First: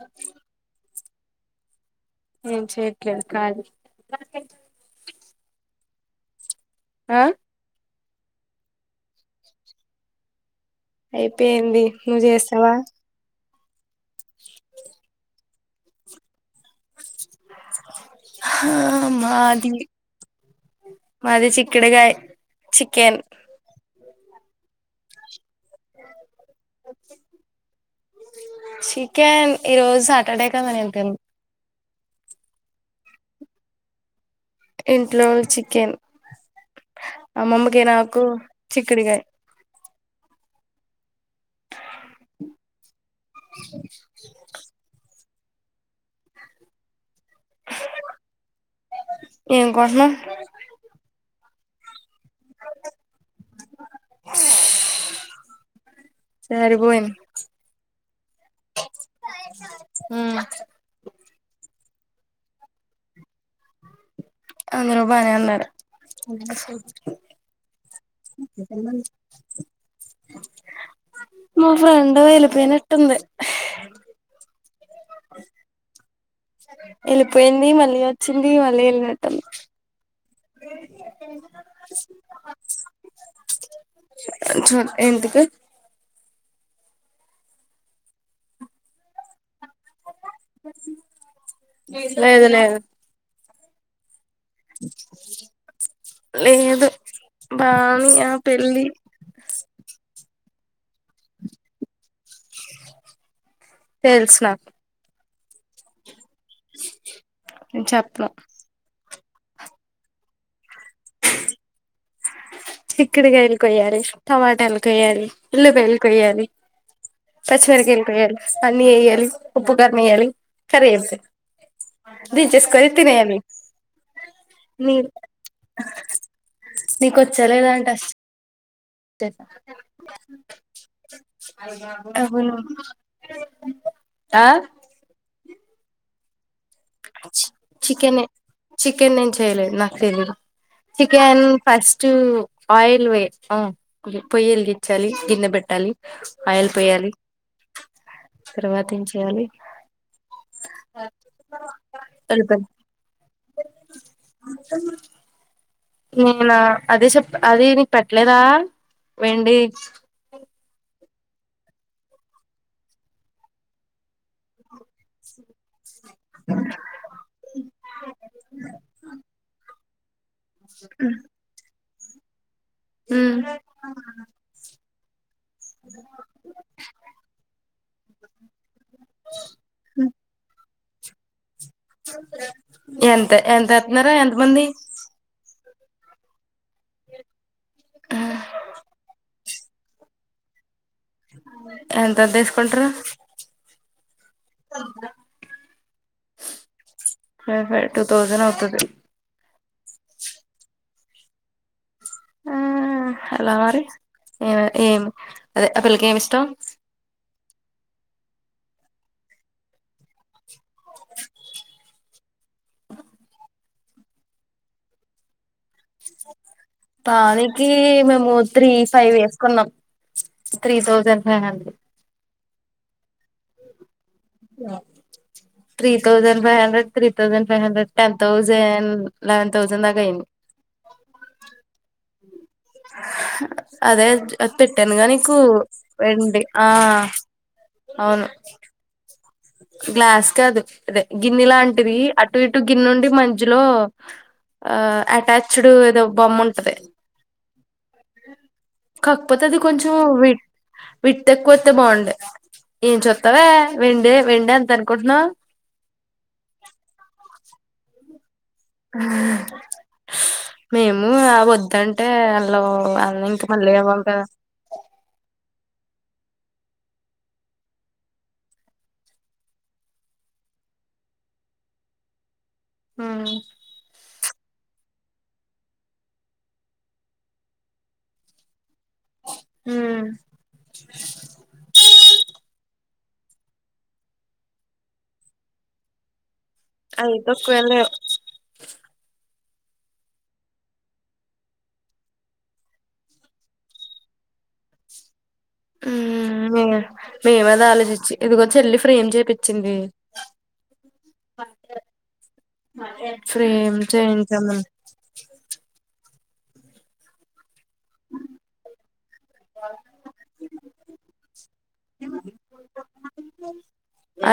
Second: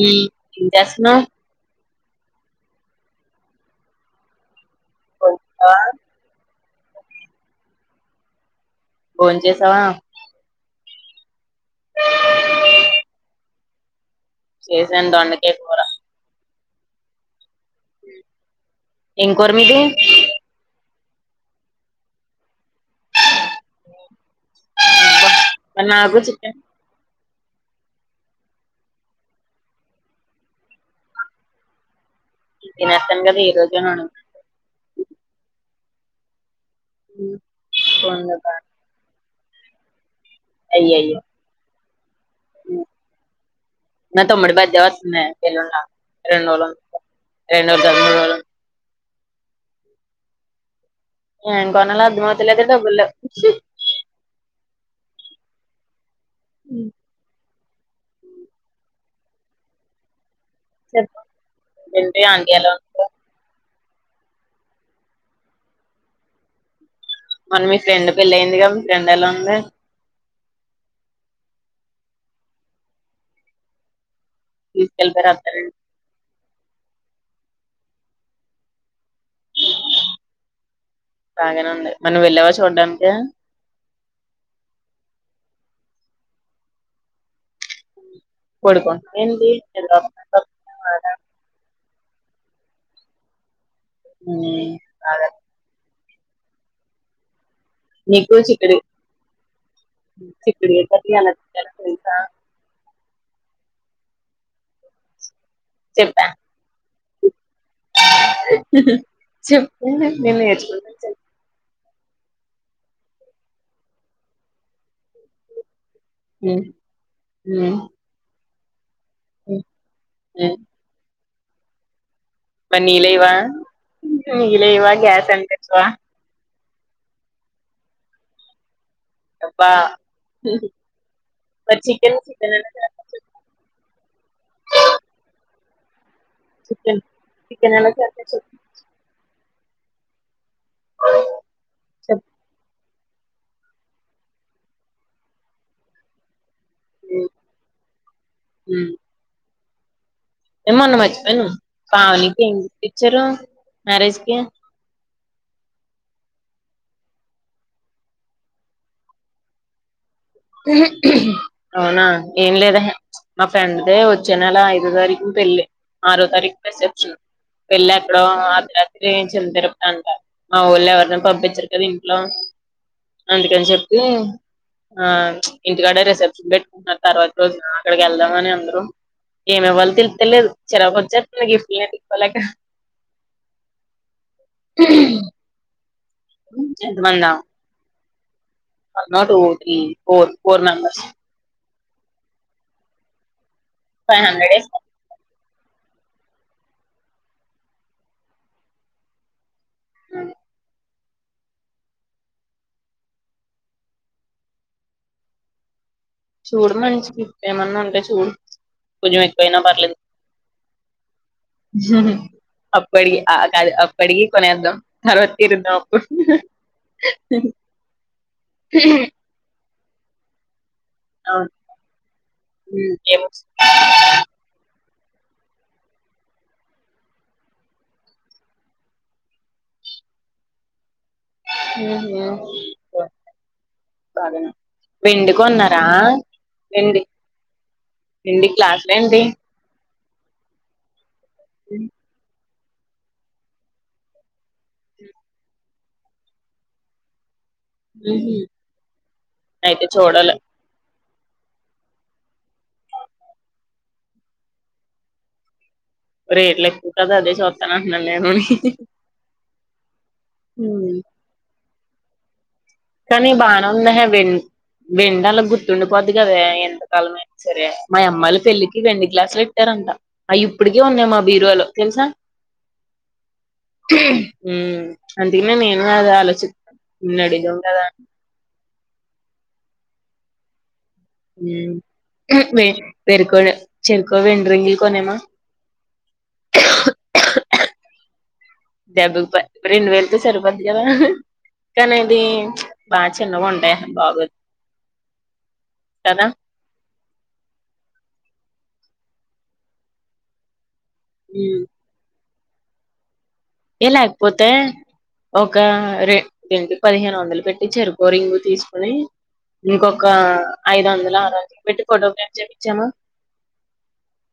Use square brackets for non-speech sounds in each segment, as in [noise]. ఎం చేస్తున్నావ్ ఎం చేయడంలేదు కాలి ఆ బోన్ చేసావా అయిపోయింది నువ్వు చేస్తావా చేసా ఎంటంటే ఎం కూర ఆ ఏం కూర మాది మీది మాది చిక్కడకాయ చికెన్ అబ అ నాకు చికెన్ చికెన్ ఈరోజు సాటర్డే కదా నేను తినను ఇ నస్తాను కదా ఈ రోజున ఇంట్లో చికెన్ నేను అమమ్మకి, నాకు చిక్కుడిగాయ్. అయ్యయ్యో! ఉమ్ నతో మరి బజ్జో, ఒస్తున్నాయి. రెండ్రోజులు ఉన్ రెండ్రోజులు కాద్ మూడ్రోజులు ఏం కొంట్నావ్? ఏం కొనాల అర్ధమవుతలేదే, డబ్బుల్లేవ్. సరిపోయిన్ ఆ, ఆఆ ఇంకేంటి? అంద్ర్ ఎలాఉన్నారు? అందరూ బానే ఉన్నారు. మొన్న మీ ఫ్రెండ్ పెళ్ళయిందిగా? మీ ఫ్రెండ్ ఎలా ఉంది? మా ఫ్రెండ్ ఎల్లిపోయినట్టుంది. తీస్కెళ్తరా అత్తారిన్ ఎళ్ళిపోయింది. మళ్ళీ వచ్చింది, మళ్ళీ ఎళ్ళినట్ బాగానే ఉంది మరి నువ్వు వెళ్ళావా చూడ్డానికి చ్చట్ ఏంటిది? పొడుకుంట్నవేంది? లేదు లేదు. ఉమ్ అదే లేదు బా ఇంగ నీకు పెళ్లి సిప్పుడు ఎట్టా తీయాలో, ఎలా తెల్సా? తెలుసు నాకు. చెప్పా? నేన్ చెప్పను. చెప్పూ, నేన్ ఎట్లనో చెప్ చిక్కుడుగాయలు కొయ్యాలి, టమాటాలు కొయ్యాలి, ఉల్లిపాయల్ కొయ్యాలి, పచ్చి హ్మ్ మిరపకాయలు కొయ్యాలి. పని చెయ్యక్ లి హ్మ్ ఉప్పు, కారమేయాలి హ్మ్ కర్రీ అంతే. మరి నీళ్ళేయ్యవా? నీళ్ళేయ్యవా, గ్యాస్ అంటించ్వా? నీకొచ్చలేద? ఆంటసల్ అబ్బా మరి చికెన్ చికెన్ ఎలా చేయాలో ఆ? చికెన్, చికెనెలా చేత్తావ్ చెప్పు? రేలే నాకు తెలీదు చికెన్ ఫస్టు చెప్ ఆయి ఇవే ఆ [unintelligible] పొయ్యెలిగిచ్చాలి గిన్నె పెట్టాలి ఆయిల్ పోయ్యాలి హ్మ్ తర్వాత ఏం చెయ్యాలి ఏమన్న మర్చిపోయినా పావని కి ఏం ఉల్లిపాయలు గిఫ్ట్ ఇచ్చారు మ్యారేజ్ కి [unintelligible] లా అదే చెప్పా అది నీకు పెట్టలేదా వెండి ఊహు అవునా ఏం లేదేహే మా ఫ్రెండ్ ది వచ్చే నెల ఐ దో తారీకున పెళ్ళి ఆరో తారీకు రిసెప్షన్ పెళ్ళి ఎక్కడో అర్ధరాత్రి చిన్న తిరు అంట మావోళ్ళు ఎవరిని పంపిచ్చరు [unintelligible] లో అందుకని చెప్పి ఆ ఇంటికాడ రిసెప్షన్ పెట్టుకుంటున్నారు తర్వాత రోజున అక్కడికి వెళ్దాం అని అందరూ ఏమివ్వాలో తెల్ తెల్లేదు చిరాకు వచ్చేత్తంది గిఫ్ ఎంత ఎంత ఏత్తనారు ఎంత మంది ఎంతమందా ఈ ఫోర్ ఫోర్ మెంబర్స్ ఎంతది తీసుకుంట్రు ఫైవ్ హండ్రెడ్ ఏస్తా ఫైవ్ ఫైవ్ టూ తౌజన్ అవుతది ఆ అలా మరి ఏ ఏం అదే ఆ పిల్లకి ఏమి ఇష్టం చూడు మంచికి ఏమన్నా ఉంటే చూడు కొంచెం ఎక్కువయినా పలేదు అ అప్పడిగి ఆ కాదు అప్పడికి కొనేద్దాం తర్వా పానీకి మేము త్రీ ఫైవ్ వేసుకున్నాం త్రీ థౌజండ్ ఫైవ్ హండ్రెడ్ ఉమ్మ్ ఏమొస్ three thousand five hundred three thousand five hundred ten thousand eleven thousand దాకా అయ్యింది ఊహూ అదే అది పెట్టానుగా నీకు వెండికొన్నారా వెండి ఆ అవును వెండి గ్లాసులేంటి గ్లాస్ కాదు ఇదే గిన్నె లాంటిది అట్ టు ఇటు గిన్నుండి మధ్యలో ఆ అటాచ్డ్ ఏదో బొమ్ముంటది అయితే చూడాలి విట్టెక్కువొత్తే బావుండే ఏం చూత్తావే వెండి వెండి ఎంత అనుకుంటున్నావ్ రేట్లెక్కువ కదా అదే చూత్తానంట్నా లేను ఉమ్ మేమూ ఆ వొద్ త్తంటే అల్ కానీ బానే ఉందహే వెన్ వెండాలగు టుండిపోద్ది కదే ఎంతకాలమైనా సరే మా అమ్మ అల్ల పెళ్ళికి వెండి గ్లాసులు యెట్టారంట అయిప్పటికీ ఉన్నాయి మా బీరువాలో తెలుసా? హా మ్మ్ అందుకనే నేను అది ఆలోచిత్తా నిన్నడిగాం కదా హ్మ్ మ్మ్ [unintelligible] పేరుకో చెరికో వెండి రింగులు కొనేమా. అదైతే కొనలేం డెబ్బుల్పాయ్ రెండు వేలతో సరిపోద్ది కదా కానీ అది ప్చ్ బా చిన్నగుంటయె బాగోదు. కదా మ్మ్ వెయ్యి రూపాయలు మేమది ఆలోచిచ్చి ఇదిగో చెల్లి ఫ్రె ఏం చేపిచ్చింది మ్మ్ మాకేం ఏ లేక్పోతే ఒకా రె రెంటు పదిహేను వందలు పె ట్టి చెరుకోరింగు తీసుకొని ఇంకొక ఐదు వందల ఆరు [unintelligible] పెట్టి ఫోటోగ్రాఫ్ చెపిచ్చామా.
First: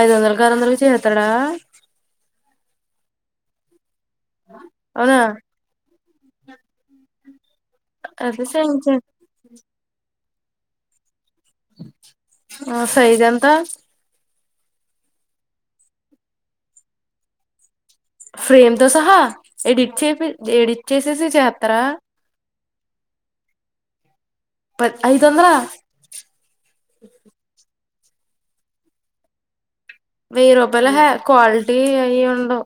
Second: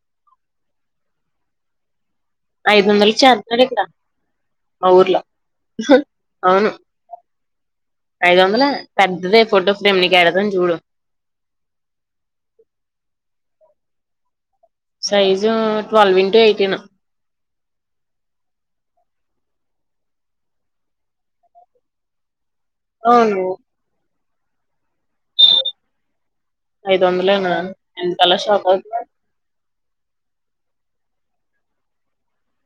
ఐదు వందలకి ఆరు [unintelligible] ఐదు వందలుకు చేత్నారు ఇక్కడ మా అవునా ఊర్లా అవును అయితే ఐదొందలే చేయించండి పెద్దది ఫోటో ఫ్రేం నీకేడ రన్ చూడు ఆ సైజ్ ఎంత size twelve into eighteen frame తో సహా ఎడిట్ చేపి ఎడిట్ చేసేసి చేత్తరా అవును ప ఐదొందలా ఐదొందలేనా ఎనకాల షాపోల్ వెయ్యి రూపాయల ఎహే క్వాలిటీ అయి ఉండవు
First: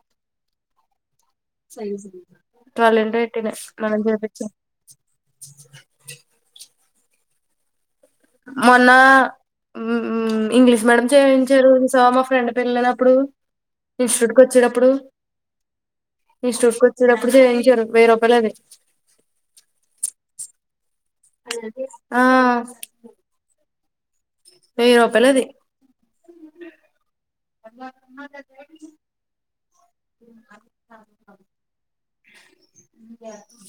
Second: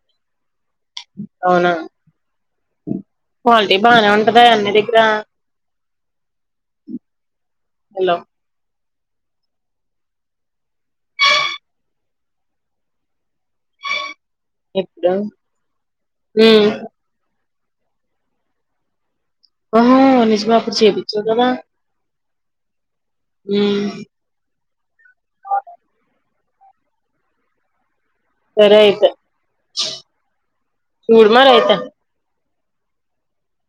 అవునా ట్వల్ ఇంటు ఎయిటీను క్వాలిటీ మనం బానే ఉంటదా జేపిచిన అన్ని దగ్గర హలో మొన్న ఆ ఇంగ్లీష్ మీడియం చేయించారు సో మా ఫ్రెండ్ పళ్ళ కదప్పుడు ఇన్స్టిట్యూట్ కు వచ్చేటప్పుడు ఎప్పుడు ఉమ్ ఇన్స్టిట్యూట్ కు వచ్చేటప్పుడు చేయ్ జరు వేరొకలదే ఆ నిజమే అప్పుడు చేపి అలాగే ఆ ఊ వెయ్యి రూపాలది అమ్మ గ సరే గేటిది అయితే ఊ చూడు నడుతాడు మరి అయితే [unintelligible] ఊ జాతుం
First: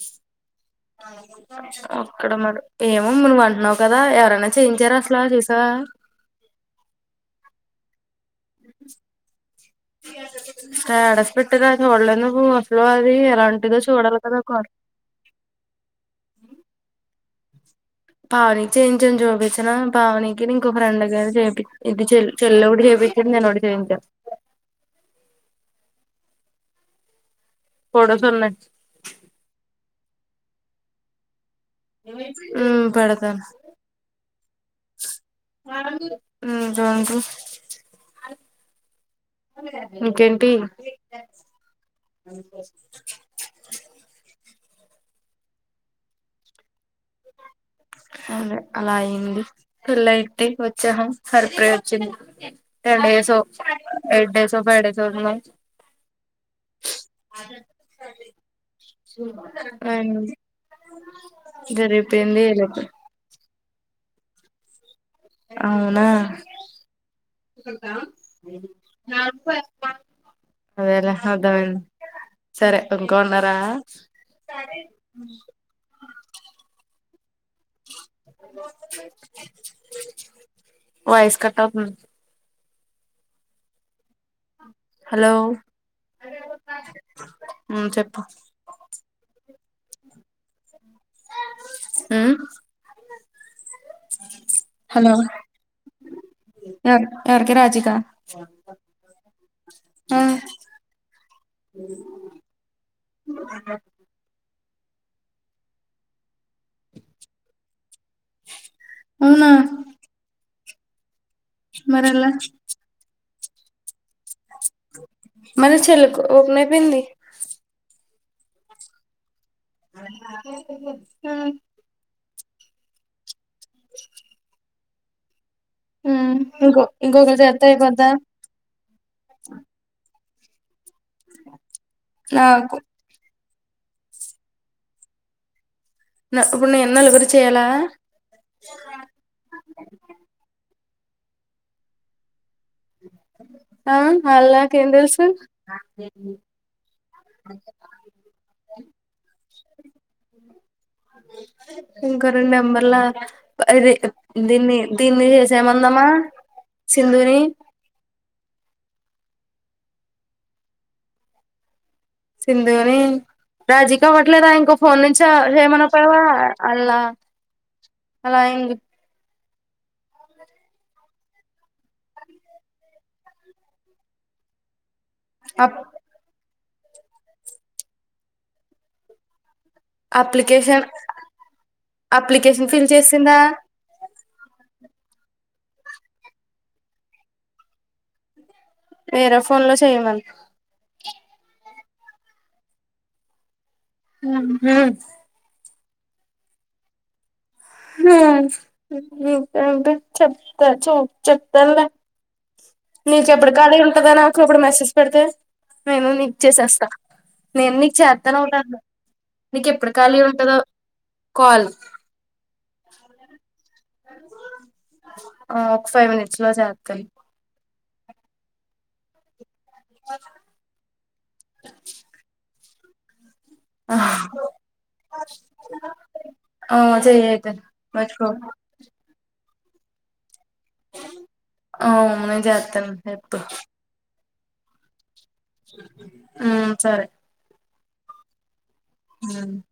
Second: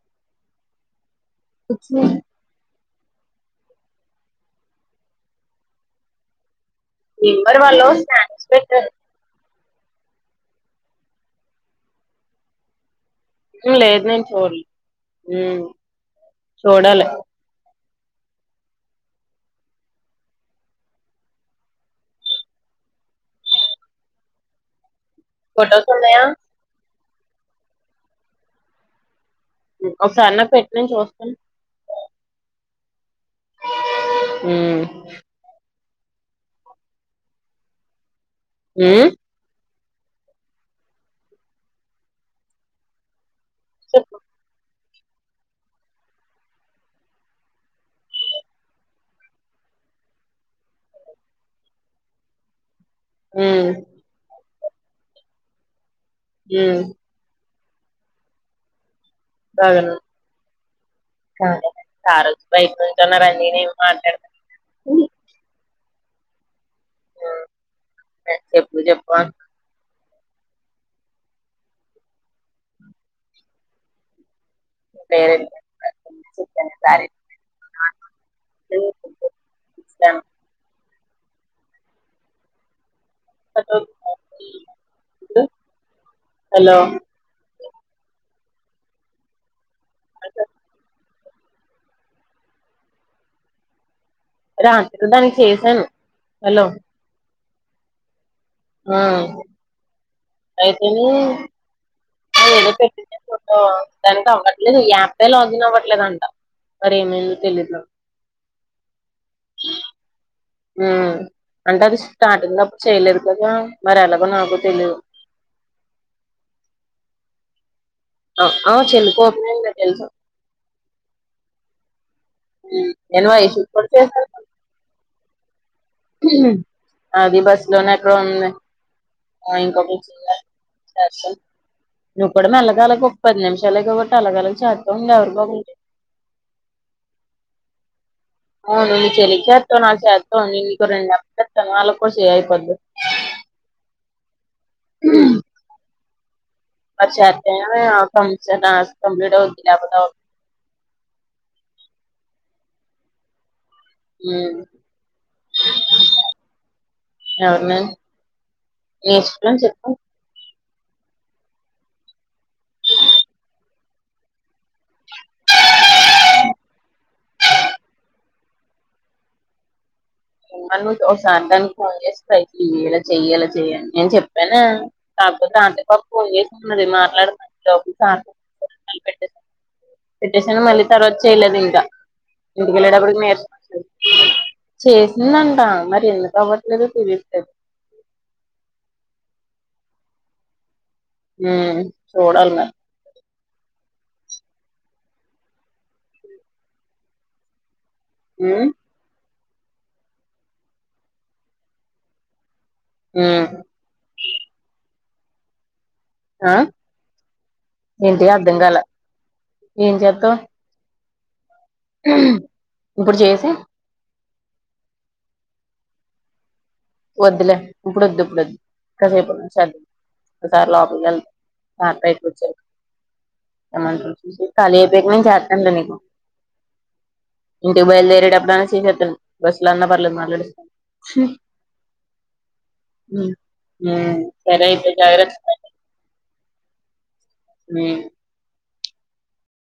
ఆ ఒక్కడే మరి ఏమో నువ్వు అంటున్నావు కదా ఎవరైనా చేయించారా అసలా చూసావా నింబడి వాళ్ళు స్న స్పెటర్ స్టేటస్ పెట్టగా చులేదు నువు అసలు అది ఎలాంటిదో లేదు చూడాలి నేను కదా చూడలే ఒకటి ఊ చూడాలి పావనీకి చేయించం చోపిచన పావనీకిని ఇంకో ఫ్రెండగాని చేయిపి ఇది చె చెల్డు చేయిపించ ననోటి చేయించ ఫోటోకున్నాయా ఫొటోస్ వున్నాయ్ ఒకసారన్న పెట్నీ చూస్తాను ఊ పెడ్ ఊ ఊ రండ్రి ఊ ఇంకెన్టి చెప్పు అవునే అలా అయింది పెళ్ళయితే వచ్చాం సరిప వచ్చింది ten days um eight days sofa ఏడే చుసునవ్ ఊ అదెంత పిసినారిది బాగానే ఉంది. అవున కానీ గరిపోయింది ఏలకు ఇయ్ అవునా చెప్పు [inaudible] చెప్పు అదెలా అర్థమైంది సరే ఇంకా ఉనార [unintelligible] [inaudible] వాయిస్ కట్ అవుతుంది కట్ హలో అవుతుంది హలో హుమ్ చెప్పు హూ రాత్రి దానికి చేసాను హలో ఎవర్ ఎవరికి రాజికా ఆ అయితే ఎదో పెట్టింది కదా దానికి లేదు ఈ యాప్లే లాగిన్ అవ్వట్లేదంట మరి ఏమైందో తెలీయదు అవునా ఆ అంటే అది మరెలా స్టార్టింగ్ అపుడు చేయలే ప్రతిదానికి మరెలా మన చెలుకు ఓపనే ఐపోయింది అవు చెందుపో హూ [unintelligible] కొడితే ఏం కాదు ఉమ్ ఇంకో అది ఇంకొకరు బస్ చేత్తే లోనే అయిపోద్దా ఎక్కడో ఉంది ఇంకొక నువ్వు కూడా నాకు మెల్లగా ఎలాగో పది నిమిషాలు లేగబట్టి అలగల చేస్తాంది ఎవరు బాబుడి ఇప్పుడు ను ఎన్నళగురి చేయాల అవును మీ చెల్లీ కి చేతవ్ నా చేతవ [unintelligible] వద్దూ అ [unintelligible] ఏం తెలుసు [inaudible] [unintelligible] [unintelligible] ఇంకా రెండు నెంబర్ల ఇది దీన్ని దీన్ని చేసేమందమా సింధుని నేను చెన్నాను చెప్పు సింధు నీ రాజీక్ అవ్వట్లేదా ఇంకో ఫోన్ నుంచి చేయమనక పోయావా అలా అలా ఇ నువ్వు ఒకసార్ దానికి ఫోన్ చేస్తా ఇయ్యలా చెయ్యేలా చెయ్యి నేను చెప్పానా కాకపోతే అప్ అంత పప్పు మది మాట్లాడుతుార్ [unintelligible] పెట్టేసాను మళ్ళీ అప్లికేషన్ తర్వాత చేయలేదు ఇంకా అప్లికేషన్ ఫిల్ ఇంటికెళ్లేటప్పుడు నే చేసిందా చేసిందంట మరి ఎందుకు అవ్వట్లేదు తెలియట్లేదు వేరే ఫోన్ లో చేయ్యమను మ్మ్ చూడాలి మరి మ్మ్ మ్మ్ ఉమ్ మ్మ్ ఏంటి చెప్తా చ చెప్తాన్లే మీకు ఉమ్ ఎప్పుడు కాలి ఉంటందా నాకు అప్పుడు మెసేజ్ చెయ్ పడితే నేను నీకు ఆ చేసేస్తా నేను నీకు ఏంటి చెత్తనే అర్థం ఉన్నాను కాల నీకు ఎప్పుడు ఏం ఖాళీ చేద్దాం ఉంటదో కాల్ ఇప్పుడు చేసి ఒక ఫైవ్ మినిట్స్ లో చేత్ వద్దులే ఇప్పుడోద్దు ఇప్పుడు వద్ కాసేపు ఉన్న సార్ లోపల్ [unintelligible] [unintelligible] ఖాళీ అయిపో నేను చెత్తను ను లే నీకు ఆ చెయ్యి అయితే ఇంటికి మర్చిపోకు బయలుదేరేటప్పుడు అయిన చేసేత్తాను బస్ లో ఉన్న పర్లేదు మాట్లాడేస్తాను ఆ మ్మ్ నేను చెత్తను ఉమ్ ఇప్పుడు ఉమ్ సరే అయితే జాగ్రత్త ఆ సరే మ్మ్ మ్మ్